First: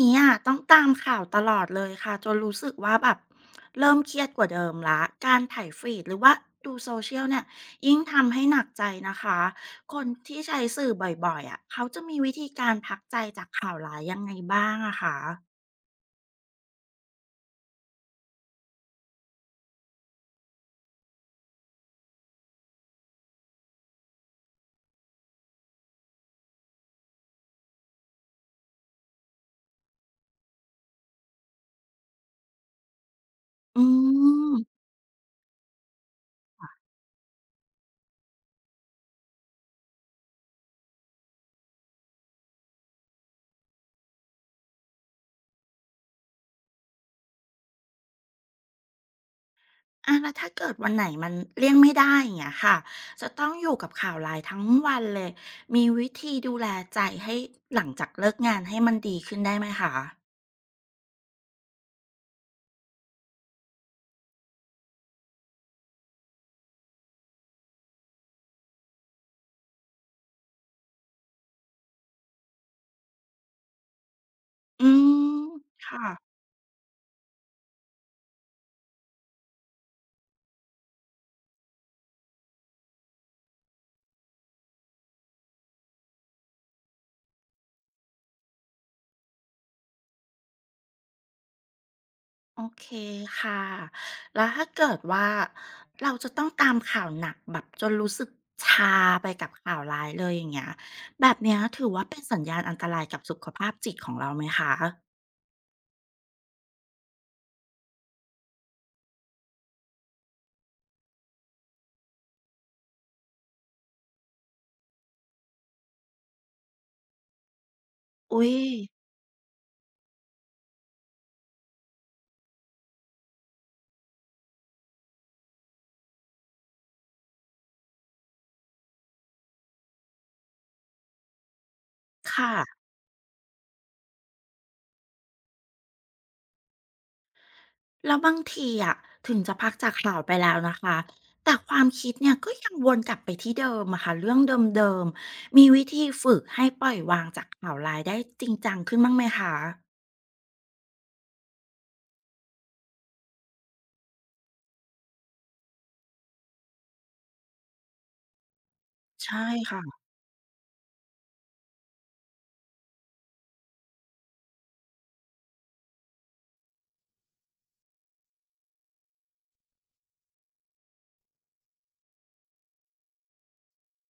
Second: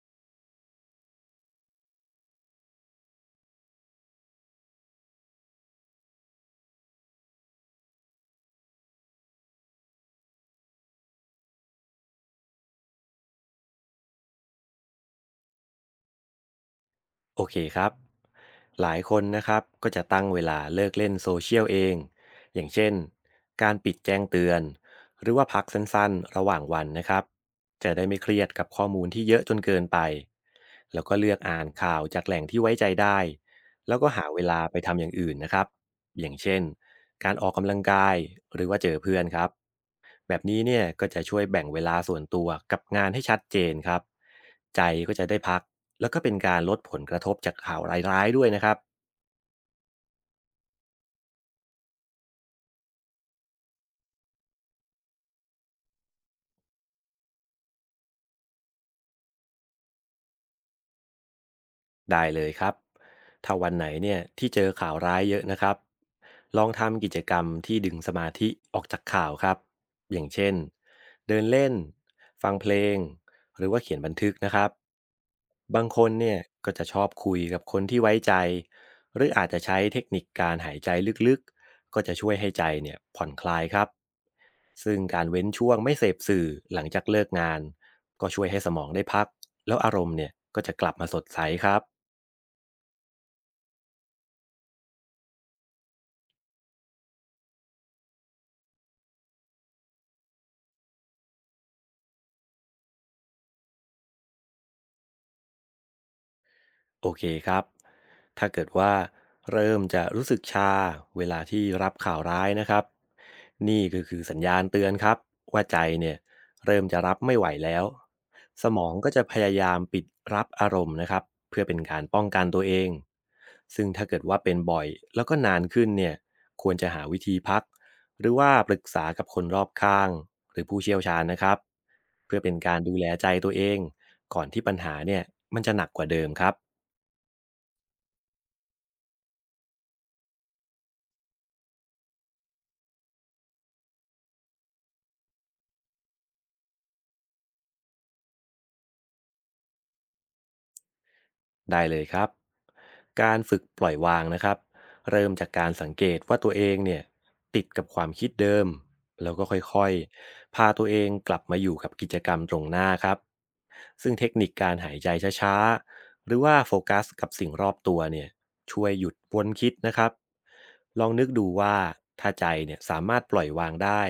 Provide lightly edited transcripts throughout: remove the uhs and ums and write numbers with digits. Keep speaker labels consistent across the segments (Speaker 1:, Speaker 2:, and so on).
Speaker 1: นี้อะต้องตามข่าวตลอดเลยค่ะจนรู้สึกว่าแบบเริ่มเครียดกว่าเดิมแล้วการถ่ายฟีดหรือว่าดูโซเชียลเนี่ยยิ่งทำให้หนักใจนะคะคนที่ใช้สื่อบ่อยๆอะเขาจะมีวิธีการพักใจจากข่าวร้ายยังไงบ้างอะคะ
Speaker 2: โอเคครับหลายคนนะครับก็จะตั้งเวลาเลิกเล่นโซเชียลเองอย่างเช่นการปิดแจ้งเตือนหรือว่าพักสั้นๆระหว่างวันนะครับจะได้ไม่เครียดกับข้อมูลที่เยอะจนเกินไปแล้วก็เลือกอ่านข่าวจากแหล่งที่ไว้ใจได้
Speaker 1: อื
Speaker 2: แล้วก็หาเวลาไป
Speaker 1: ม
Speaker 2: ทำอย่างอื่นนะครับอย่างเช่นการออกกำลังกายหรือว่าเจอเพื่อนครับแบบนี้เนี่ยก็จะช่วยแบ่งเวลาส่วนตัวกับงานให้ชัดเจนครับใจก็จะได้พัก แล้วก็เป็นการลดผลกระทบจากข่าวร้ายๆด้วยนะครับ
Speaker 1: อาแล้วถ้าเกิดวันไหนมันเลี่ยงไม่ได้อย่างเงี้ยค่ะจะต้องอยู่กับข่าวร้ายทั้งวันเลยมีวิธีดูแลใจให้หลังจากเลิกงานให้มันดีขึ้นได้ไหมคะ
Speaker 2: ได้เลยครับถ้าวันไหนเนี่ยที่เจอข่าวร้ายเยอะนะครับลองทำกิจกรรมที่ดึงสมาธิออกจากข่าวครับอย่างเช่นเดินเล่นฟังเพลงหรือว่าเขียนบันทึกนะครับ
Speaker 1: อืม
Speaker 2: บางคน
Speaker 1: ค่ะ
Speaker 2: เนี่ยก็จะชอบคุยกับคนที่ไว้ใจหรืออาจจะใช้เทคนิคการหายใจลึกๆก็จะช่วยให้ใจเนี่ยผ่อนคลายครับซึ่งการเว้นช่วงไม่เสพสื่อหลังจากเลิกงานก็ช่วยให้สมองได้พักแล้วอารมณ์เนี่ยก็จะกลับมาสดใสครับ
Speaker 1: โอเคค่ะแล้วถ้าเกิดว่าเราจะต้องตามข่าวหนักแบบจนรู้สึกชาไปกับข่าวร้ายเลยอย่างเงี้ยแบบเนี้ยถือว่าเป็นสัญญาณอันตรายกับสุขภาพจิตของเราไหมคะ
Speaker 2: โอเคครับ ถ้าเกิดว่าเริ่มจะรู้สึกชาเวลาที่รับข่าวร้ายนะครับ นี่ก็คือสัญญาณเตือนครับว่าใจเนี่ยเริ่มจะรับไม่ไหวแล้ว
Speaker 1: อุ๊ย
Speaker 2: สมองก็จะพยายามปิดรับอารมณ์นะครับเพื่อเป็นการป้องกันตัวเองซึ่งถ้าเกิดว่าเป็นบ่อยแล้วก็นานขึ้นเนี่ยควรจะหาวิธีพักหรือว่าปรึกษากับคนรอบข้างหรือผู้เชี่ยวชาญนะครับเพื่อเป็
Speaker 1: ค่ะ
Speaker 2: นการดูแลใจตัวเองก่อนที่ปัญหาเนี่ยมันจะหนักกว่าเดิมครับ
Speaker 1: แล้วบางทีอะถึงจะพักจากข่าวไปแล้วนะคะแต่ความคิดเนี่ยก็ยังวนกลับไปที่เดิมอะค่ะเรื่องเดิมๆมีวิธีฝึกให้ปล่อยวางจากข่าวร้ายได้จริงจังขึ้นบ้างไหมคะ
Speaker 2: ได้เลยครับการฝึกปล่อยวางนะครับเริ่มจากการสังเกตว่าตัวเองเนี่ยติดกับความคิดเดิมแล้ว
Speaker 1: ใช่
Speaker 2: ก็ค่อย
Speaker 1: ค่ะ
Speaker 2: ๆพาตัวเองกลับมาอยู่กับกิจกรรมตรงหน้าครับซึ่งเทคนิคการหายใจช้าๆหรือว่าโฟกัสกับสิ่งรอบตัวเนี่ยช่วยหยุดวนคิดนะครับลองนึกดูว่าถ้าใจเนี่ยสามารถปล่อยวางได้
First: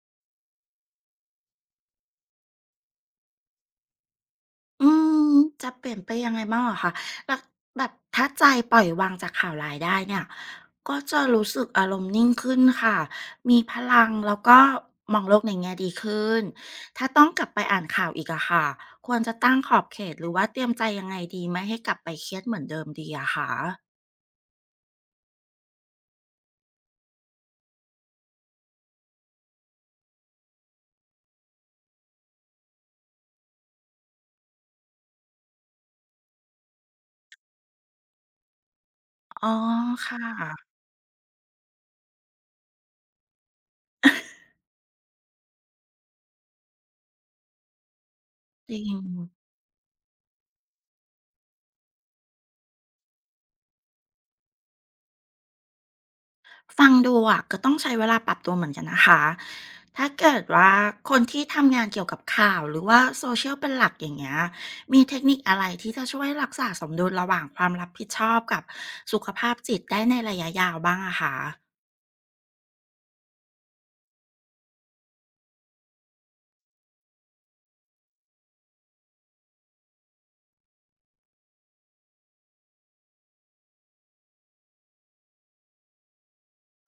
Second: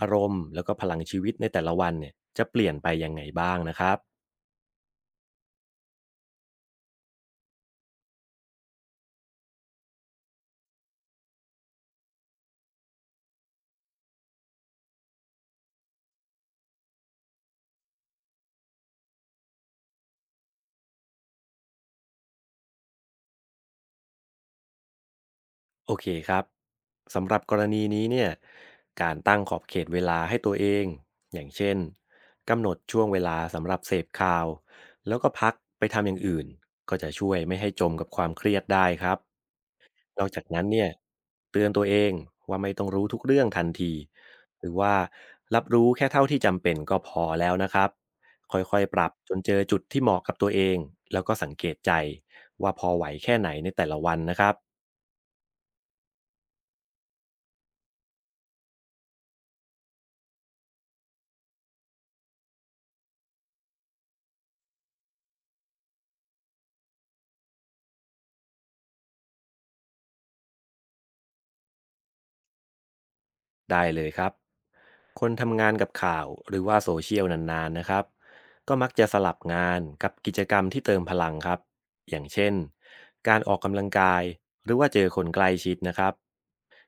Speaker 2: อารมณ์แล้วก็พลังชีวิตในแต่ละวันเนี่ยจะเปลี่ยนไปยังไงบ้างนะครับ
Speaker 1: อืมจะเปลี่ยนไปยังไงบ้างเหรอคะแบบแบบถ้าใจปล่อยวางจากข่าวร้ายได้เนี่ย ก็จะรู้สึกอารมณ์นิ่งขึ้นค่ะ มีพลังแล้วก็มองโลกในแง่ดีขึ้น ถ้าต้องกลับไปอ่านข่าวอีกอะค่ะ ควรจะตั้งขอบเขตหรือว่าเตรียมใจยังไงดีไม่ให้กลับไปเครียดเหมือนเดิมดีอะคะ
Speaker 2: โอเคครับสำหรับกรณีนี้เนี่ยการตั้งขอบเขตเวลาให้ตัวเองอย่างเช่นกำหนดช่วงเวลาสำหรับเสพข่าวแล้วก็พักไปทำอย่างอื่นก็จะช่วยไม่ให้จมกับความเครียดได้ครับ
Speaker 1: อ๋อค่
Speaker 2: นอกจากนั้
Speaker 1: ะ
Speaker 2: นเนี่ยเตือนตัวเองว่าไม่ต้องรู้ทุกเรื่องทันทีหรือว่ารับรู้แค่เท่าที่จำเป็นก็พอแล้วนะครับค่
Speaker 1: จริ
Speaker 2: อยๆป
Speaker 1: ง
Speaker 2: รับจนเจอจุดที่เหมาะกับตัวเองแล้วก็สังเกตใจว่าพอไหวแค่ไหนในแต่ละวันนะครับ
Speaker 1: ฟังดูอ่ะก็ต้องใช้เวลาปรับตัวเหมือนกันนะคะ ถ้าเกิดว่าคนที่ทำงานเกี่ยวกับข่าวหรือว่าโซเชียลเป็นหลักอย่างเงี้ย มีเทคนิคอะไรที่จะช่วยรักษาสมดุลระหว่างความรับผิดชอบกับสุขภาพจิตได้ในระยะยาวบ้างอะคะ
Speaker 2: ได้เลยครับ คนทำงานกับข่าวหรือว่าโซเชียลนานๆนะครับก็มักจะสลับงานกับกิจกรรมที่เติมพลังครับอย่างเช่นการออกกำลังกายหรือว่าเจอคนใกล้ชิดนะครับ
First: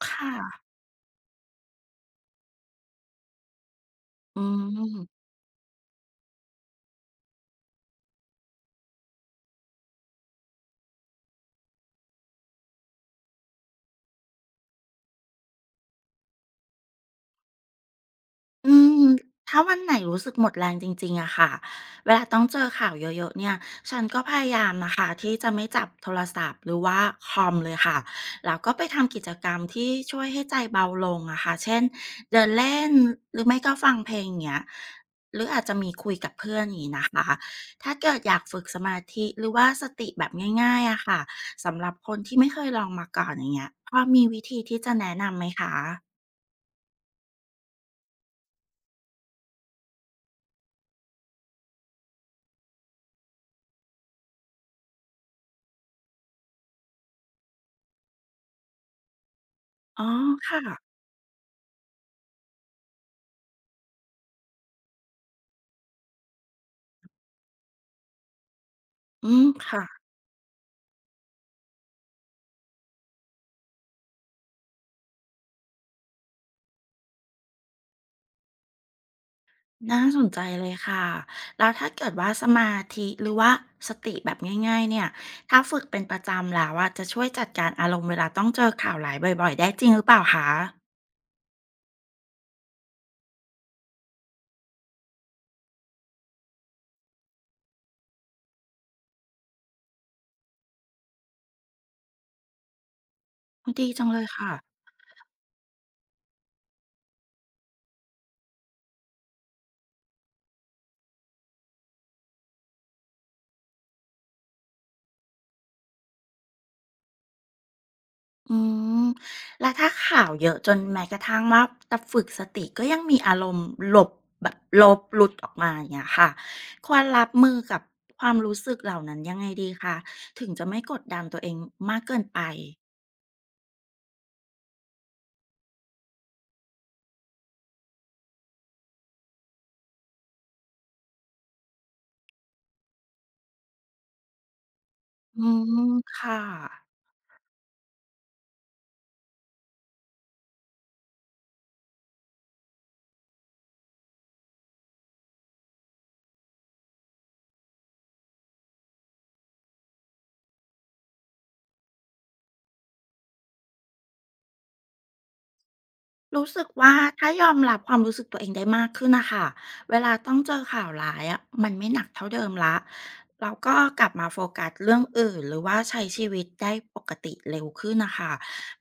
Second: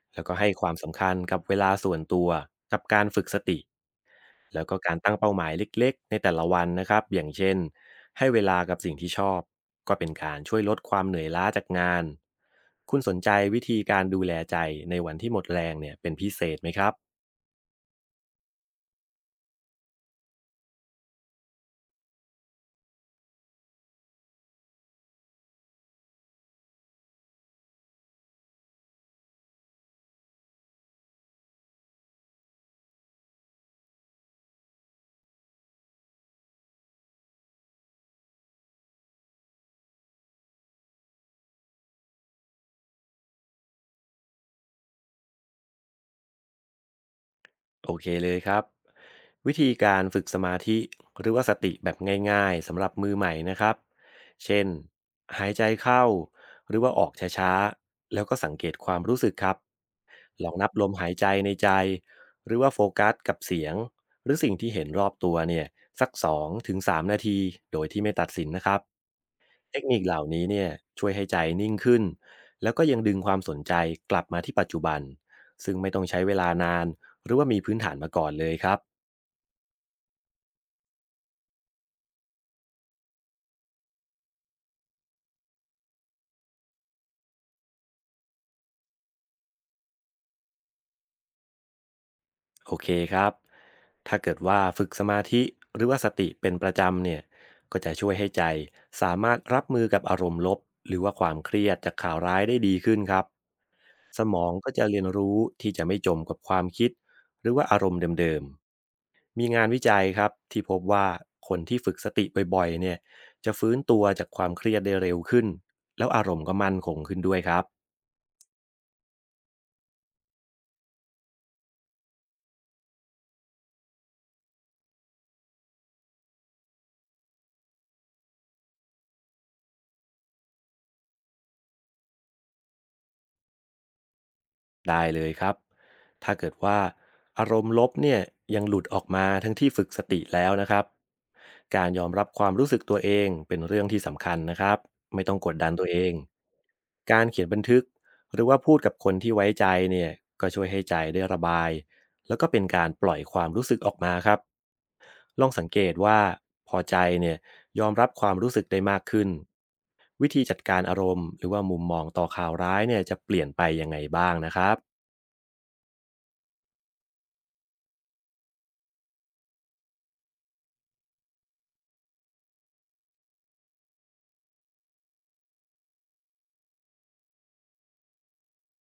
Speaker 1: ค
Speaker 2: แล้วก็ให้ค
Speaker 1: ่ะ
Speaker 2: วามสำคัญกับเวลาส่วนตัวกับการฝึกสติ
Speaker 1: อื
Speaker 2: แล้วก็การตั้ง
Speaker 1: ม
Speaker 2: เป้าหมายเล็กๆในแต่ละวันนะครับอย่างเช่นให้เวลากับสิ่งที่ชอบก็เป็นการช่วยลดความเหนื่อยล้าจากงานคุณสนใจวิธีการดูแลใจในวันที่หมดแรงเนี่ยเป็นพิเศษไหมครับ
Speaker 1: อืมถ้าวันไหนรู้สึกหมดแรงจริงๆอะค่ะ เวลาต้องเจอข่าวเยอะๆเนี่ย ฉันก็พยายามนะคะที่จะไม่จับโทรศัพท์หรือว่าคอมเลยค่ะ แล้วก็ไปทำกิจกรรมที่ช่วยให้ใจเบาลงอะค่ะเช่นเดินเล่นหรือไม่ก็ฟังเพลงอย่างเงี้ยหรืออาจจะมีคุยกับเพื่อนอย่างนี้นะคะ ถ้าเกิดอยากฝึกสมาธิหรือว่าสติแบบง่ายๆอะค่ะสำหรับคนที่ไม่เคยลองมาก่อนอย่างเงี้ยพอมีวิธีที่จะแนะนำไหมคะ
Speaker 2: โอเคเลยครับวิธีการฝึกสมาธิหรือว่าสติแบบง่ายๆสำหรับมือใหม่นะครับเช่นหายใจเข้าหรือว่าออกช้าๆแล้วก็สังเกตความรู้สึกครับ
Speaker 1: อ๋อ
Speaker 2: ลอง
Speaker 1: ค่ะ
Speaker 2: นับลมหายใจในใจหรือว่าโฟกัสกับเสียงหรือสิ่งที่เห็นรอบตัวเนี่ยสัก2-3นาทีโดยที่ไม่ตัดสินนะครับ
Speaker 1: อืม
Speaker 2: เท
Speaker 1: ค่ะ
Speaker 2: คนิคเหล่านี้เนี่ยช่วยให้ใจนิ่งขึ้นแล้วก็ยังดึงความสนใจกลับมาที่ปัจจุบันซึ่งไม่ต้องใช้เวลานานหรือว่ามีพื้นฐานมาก่อนเลยครับ
Speaker 1: น่าสนใจเลยค่ะแล้วถ้าเกิดว่าสมาธิหรือว่าสติแบบง่ายๆเนี่ยถ้าฝึกเป็นประจำแล้วว่าจะช่วยจัดการอารมณ์เวลาต้องเจอข่าวหลายบ่อยๆได้จริงหรือเปล่าคะ
Speaker 2: โอเคครับถ้าเกิดว่าฝึกสมาธิหรือว่าสติเป็นประจำเนี่ยก็จะช่วยให้ใจสามารถรับมือกับอารมณ์ลบหรือว่าความเครียดจากข่าวร้ายได้ดีขึ้นครับ
Speaker 1: อุ๊ดีจังเล
Speaker 2: ส
Speaker 1: ย
Speaker 2: มอ
Speaker 1: ค่ะ
Speaker 2: งก็จะเรียนรู้ที่จะไม่จมกับความคิดหรือว่าอารมณ์เดิมๆ มีงานวิจัยครับที่พบว่าคนที่ฝึกสติบ่อยๆเนี่ยจะฟื้นตัวจากความเครียดได้เร็วขึ้นแล้วอารมณ์ก็มั่นคงขึ้นด้วยครับ
Speaker 1: อืมแล้วถ้าข่าวเยอะจนแม้กระทั่งว่าแต่ฝึกสติก็ยังมีอารมณ์หลบแบบลบหลุดออกมาอย่างเงี้ยค่ะควรรับมือกับความรู้สึกเหล่านั้นยังไงดีคะถึงจะไม่กดดันตัวเองมากเกินไป
Speaker 2: ได้เลยครับ ถ้าเกิดว่าอารมณ์ลบเนี่ยยังหลุดออกมาทั้งที่ฝึกสติแล้วนะครับ การยอมรับความรู้สึกตัวเองเป็นเรื่องที่สำคัญนะครับ ไม่ต้อง
Speaker 1: อื
Speaker 2: กดดัน
Speaker 1: ม
Speaker 2: ตัวเอง
Speaker 1: ค่ะ
Speaker 2: การเขียนบันทึกหรือว่าพูดกับคนที่ไว้ใจเนี่ยก็ช่วยให้ใจได้ระบายแล้วก็เป็นการปล่อยความรู้สึกออกมาครับลองสังเกตว่าพอใจเนี่ย ยอมรับความรู้สึกได้มากขึ้นวิธีจัดการอารมณ์หรือว่ามุมมองต่อข่าวร้ายเนี่ยจะเปลี่ยนไปยังไงบ้างนะครับ
Speaker 1: รู้สึกว่าถ้ายอมรับความรู้สึกตัวเองได้มากขึ้นนะคะเวลาต้องเจอข่าวร้ายอะมันไม่หนักเท่าเดิมแล้วแล้วก็กลับมาโฟกัสเรื่องอื่นหรือว่าใช้ชีวิตได้ปกติเร็วขึ้นนะคะ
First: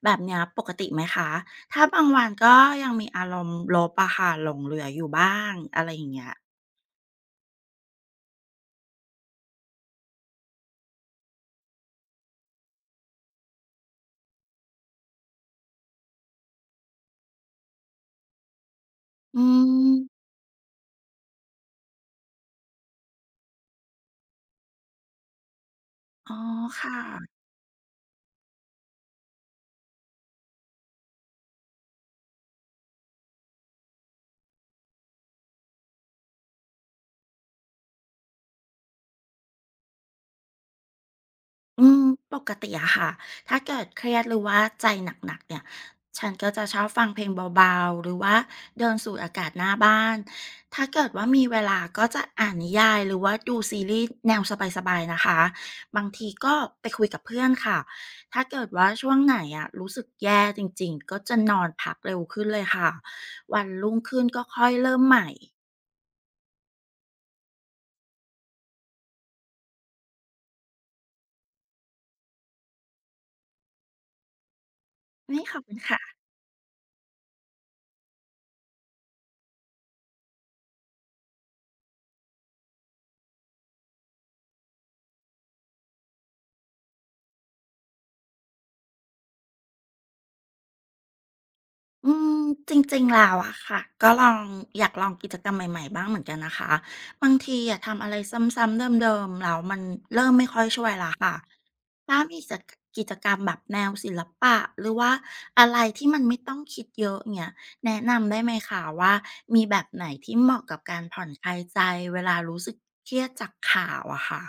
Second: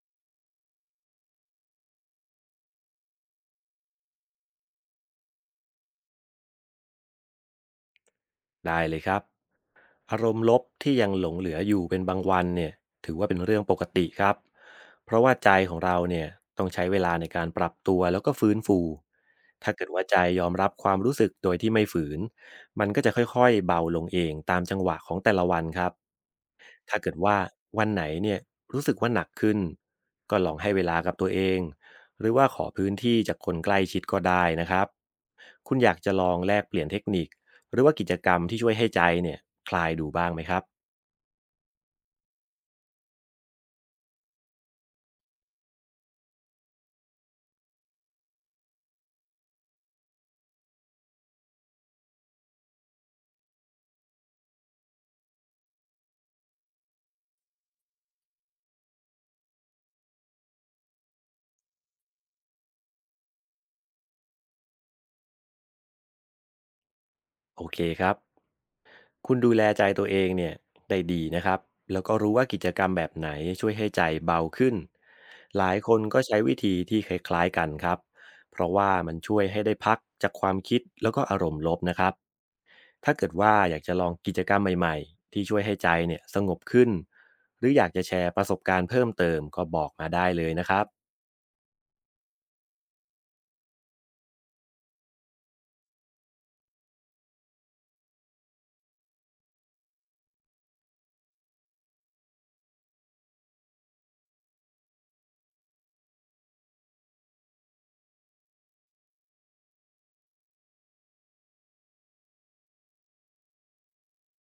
Speaker 1: แบบเนี้ยปกติไหมคะถ้าบางวันก็ยังมีอารมณ์ลบอะค่ะหลงเหลืออยู่บ้างอะไรอย่างเงี้ย
Speaker 2: ได้เลยครับ อารมณ์ลบที่ยังหลงเหลืออยู่เป็นบางวันเนี่ยถือว่าเป็นเรื่องปกติครับเพราะว่าใจของเราเนี่ยต้องใช้เวลาในการปรับตัวแล้วก็ฟื้นฟู
Speaker 1: อื
Speaker 2: ถ้าเกิด
Speaker 1: ม
Speaker 2: ว่าใจยอมรับความรู้สึกโดยที่ไม่ฝืนมันก็จะค่อยๆเบาลงเองตามจังหวะของแต่ละวันครับ
Speaker 1: อ๋อค่ะ
Speaker 2: ถ้าเกิดว่าวันไหนเนี่ยรู้สึกว่าหนักขึ้นก็ลองให้เวลากับตัวเองหรือว่าขอพื้นที่จากคนใกล้ชิดก็ได้นะครับคุณอยากจะลองแลกเปลี่ยนเทคนิค หรือว่ากิจกรรมที่ช่วยให้ใจเนี่ยคลายดูบ้างไหมครับ
Speaker 1: อืมปกติอะค่ะถ้าเกิดเครียดหรือว่าใจหนักๆเนี่ยฉันก็จะชอบฟังเพลงเบาๆหรือว่าเดินสูดอากาศหน้าบ้านถ้าเกิดว่ามีเวลาก็จะอ่านนิยายหรือว่าดูซีรีส์แนวสบายๆนะคะบางทีก็ไปคุยกับเพื่อนค่ะถ้าเกิดว่าช่วงไหนอะรู้สึกแย่จริงๆก็จะนอนพักเร็วขึ้นเลยค่ะวันรุ่งขึ้นก็ค่อยเริ่มใหม่
Speaker 2: โอเคครับคุณดูแลใจตัวเองเนี่ยได้ดีนะครับแล้วก็รู้ว่ากิจกรรมแบบไหนช่วยให้ใจเบาขึ้น
Speaker 1: วันนี้ขอบ
Speaker 2: หลา
Speaker 1: คุณ
Speaker 2: ยค
Speaker 1: ค่ะ
Speaker 2: นก็ใช้วิธีที่คล้ายๆกันครับเพราะว่ามันช่วยให้ได้พักจากความคิดแล้วก็อารมณ์ลบนะครับถ้าเกิดว่าอยากจะลองกิจกรรมใหม่ๆที่ช่วยให้ใจเนี่ยสงบขึ้นหรืออยากจะแชร์ประสบการณ์เพิ่มเติมก็บอกมาได้เลยนะครับ
Speaker 1: อืมจริงๆแล้วอะค่ะก็ลองอยากลองกิจกรรมใหม่ๆบ้างเหมือนกันนะคะบางทีอะทำอะไรซ้ำๆเดิมๆแล้วมันเริ่มไม่ค่อยช่วยละค่ะถ้ามีกิจกรรมแบบแนวศิลปะหรือว่าอะไรที่มันไม่ต้องคิดเยอะเนี่ยแนะนำได้ไหมคะว่ามีแบบไหนที่เหมาะกับการผ่อนคลายใจเวลารู้สึกเครียดจากข่าวอะค่ะ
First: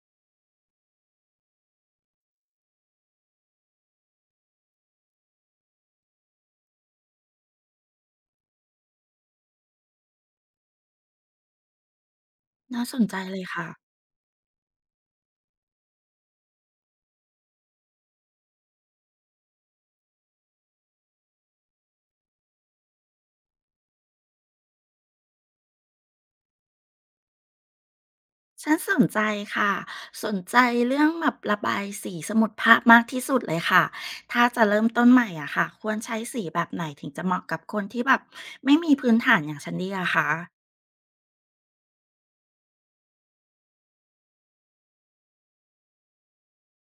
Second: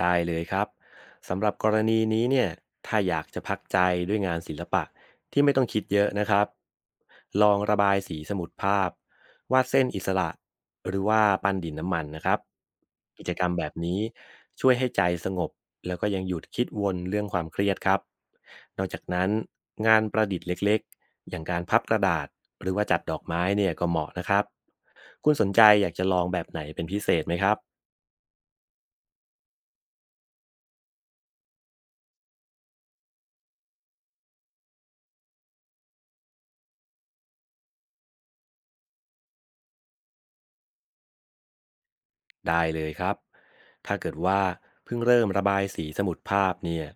Speaker 2: ได้เลยครับสำหรับกรณีนี้เนี่ยถ้าอยากจะพักใจด้วยงานศิลปะที่ไม่ต้องคิดเยอะนะครับลองระบายสีสมุดภาพวาดเส้นอิสระหรือว่าปั้นดินน้ำมันนะครับ
Speaker 1: น่าสนใจ
Speaker 2: กิจ
Speaker 1: เล
Speaker 2: กร
Speaker 1: ย
Speaker 2: รมแบ
Speaker 1: ค่ะ
Speaker 2: บนี้ช่วยให้ใจสงบแล้วก็ยังหยุดคิดวนเรื่องความเครียดครับนอกจากนั้นงานประดิษฐ์เล็กๆอย่างการพับกระดาษหรือว่าจัดดอกไม้เนี่ยก็เหมาะนะครับคุณสนใจอยากจะลองแบบไหนเป็นพิเศษไหมครับ
Speaker 1: ฉันสนใจค่ะสนใจเรื่องแบบระบายสีสมุดภาพมากที่สุดเลยค่ะถ้าจะเริ่มต้นใหม่อ่ะค่ะควรใช้สีแบบไหนถึงจะเหมาะกับคนที่แบบไม่มีพื้นฐานอย่างฉันดีอะคะ
Speaker 2: ได้เลยครับ ถ้าเกิดว่าเพิ่งเริ่มระบายสีสมุดภาพเนี่ย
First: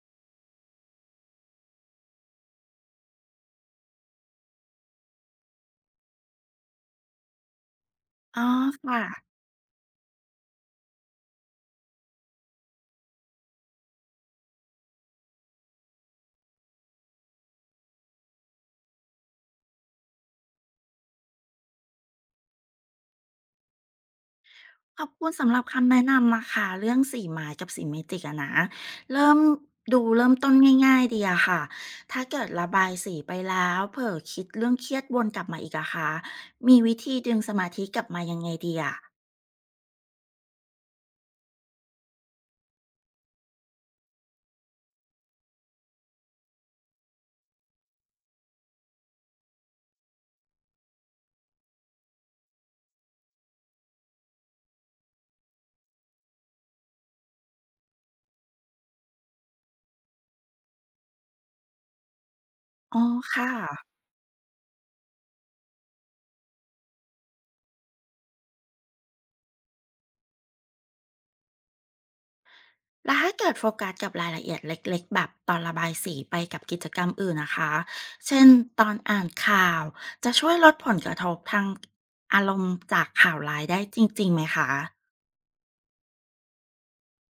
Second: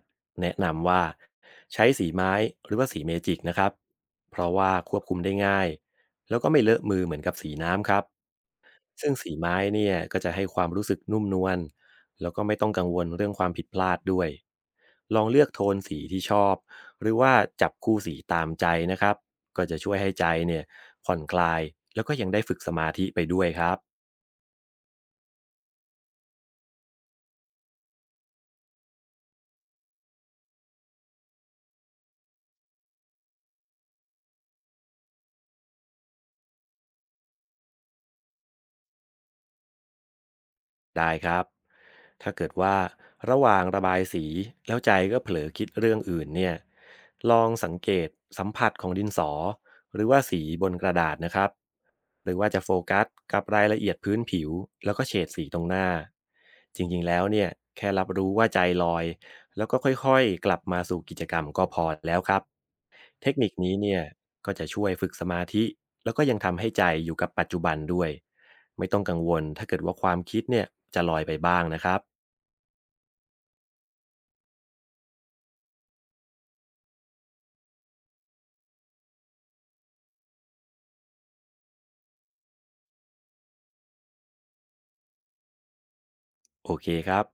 Speaker 2: แนะนำว่าใช้สีไม้หรือว่าสีเมจิกนะครับ เพราะว่าควบคุมได้ง่ายแล้วก็ไม่เลอะมือเหมือนกับสีน้ำครับ
Speaker 1: อ๋อค่ะ
Speaker 2: ซึ่งสีไม้เนี่ยก็จะให้ความรู้สึกนุ่มนวลแล้วก็ไม่ต้องกังวลเรื่องความผิดพลาดด้วยลองเลือกโทนสีที่ชอบหรือว่าจับคู่สีตามใจนะครับก็จะช่วยให้ใจเนี่ยผ่อนคลายแล้วก็ยังได้ฝึกสมาธิไปด้วยครับ
Speaker 1: ขอบคุณสำหรับคำแนะนำนะคะเรื่องสีไม้กับสีเมจิกอะนะเริ่มดูเริ่มต้นง่ายๆดีอะค่ะถ้าเกิดระบายสีไปแล้วเผลอคิดเรื่องเครียดวนกลับมาอีกอะค่ะมีวิธีดึงสมาธิกลับมายังไงดีอะ
Speaker 2: ได้ครับ ถ้าเกิดว่าระหว่างระบายสีแล้วใจก็เผลอคิดเรื่องอื่นเนี่ยลองสังเกตสัมผัสของดินสอหรือว่าสีบนกระดาษนะครับหรือว่าจะโฟกัสกับรายละเอียดพื้นผิวแล้วก็เฉดสีตรงหน้าจริงๆแล้วเนี่ยแค่รับรู้ว่าใจลอยแล้วก็ค่อยๆกลับมาสู่กิจกรรมก็พอแล้วครับ
Speaker 1: อ๋อ
Speaker 2: เทค
Speaker 1: ค่ะ
Speaker 2: นิคนี้เนี่ยก็จะช่วยฝึกสมาธิแล้วก็ยังทำให้ใจอยู่กับปัจจุบันด้วยไม่ต้องกังวลถ้าเกิดว่าความคิดเนี่ยจะลอยไปบ้างนะครับ
Speaker 1: แล้วถ้าเกิดโฟกัสกับรายละเอียดเล็กๆแบบตอนระบายสีไปกับกิจกรรมอื่นนะคะเช่นตอนอ่านข่าวจะช่วยลดผลกระทบทางอารมณ์จากข่าวร้ายได้จริงๆไหมคะ
Speaker 2: โอเคครับ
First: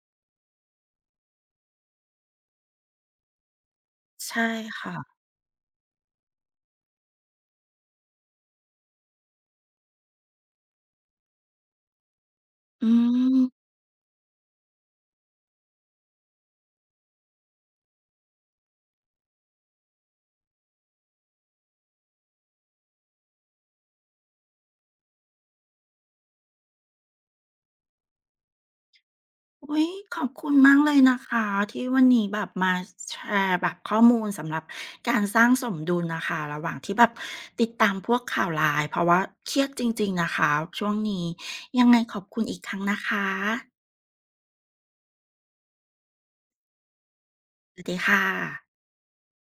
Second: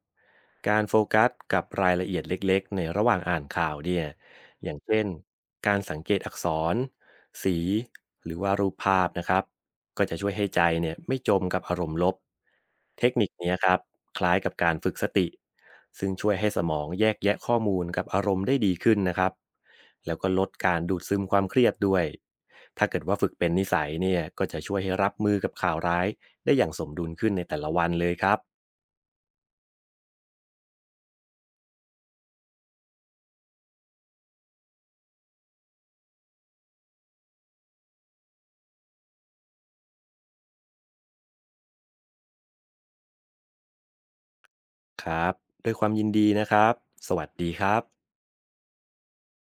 Speaker 2: การโฟกัสกับรายละเอียดเล็กๆในระหว่างอ่านข่าวเนี่ย
Speaker 1: ใช่
Speaker 2: อย่าง
Speaker 1: ค่ะ
Speaker 2: เช่นการสังเกตอักษรสีหรือว่ารูปภาพนะครับก็จะช่วยให้ใจเนี่ยไม่จมกับอารมณ์ลบ
Speaker 1: อื
Speaker 2: เทคนิค
Speaker 1: ม
Speaker 2: เนี้ยครับคล้ายกับการฝึกสติ ซึ่งช่วยให้สมองแยกแยะข้อมูลกับอารมณ์ได้ดีขึ้นนะครับแล้วก็ลดการดูดซึมความเครียดด้วย ถ้าเกิดว่าฝึกเป็นนิสัยเนี่ยก็จะช่วยให้รับมือกับข่าวร้ายได้อย่างสมดุลขึ้นในแต่ละวันเลยครับ
Speaker 1: อุ้ยขอบคุณมากเลยนะคะที่วันนี้แบบมาแชร์แบบข้อมูลสำหรับการสร้างสมดุลนะคะระหว่างที่แบบติดตามพวกข่าวร้ายเพราะว่าเครียดจริงๆนะคะช่วงนี้ยังไงขอบคุณอีกครั้งนะคะ
Speaker 2: ครับด้วยความยินดีนะครับ สวัสดีค
Speaker 1: ส
Speaker 2: รับ
Speaker 1: วัสดีค่ะ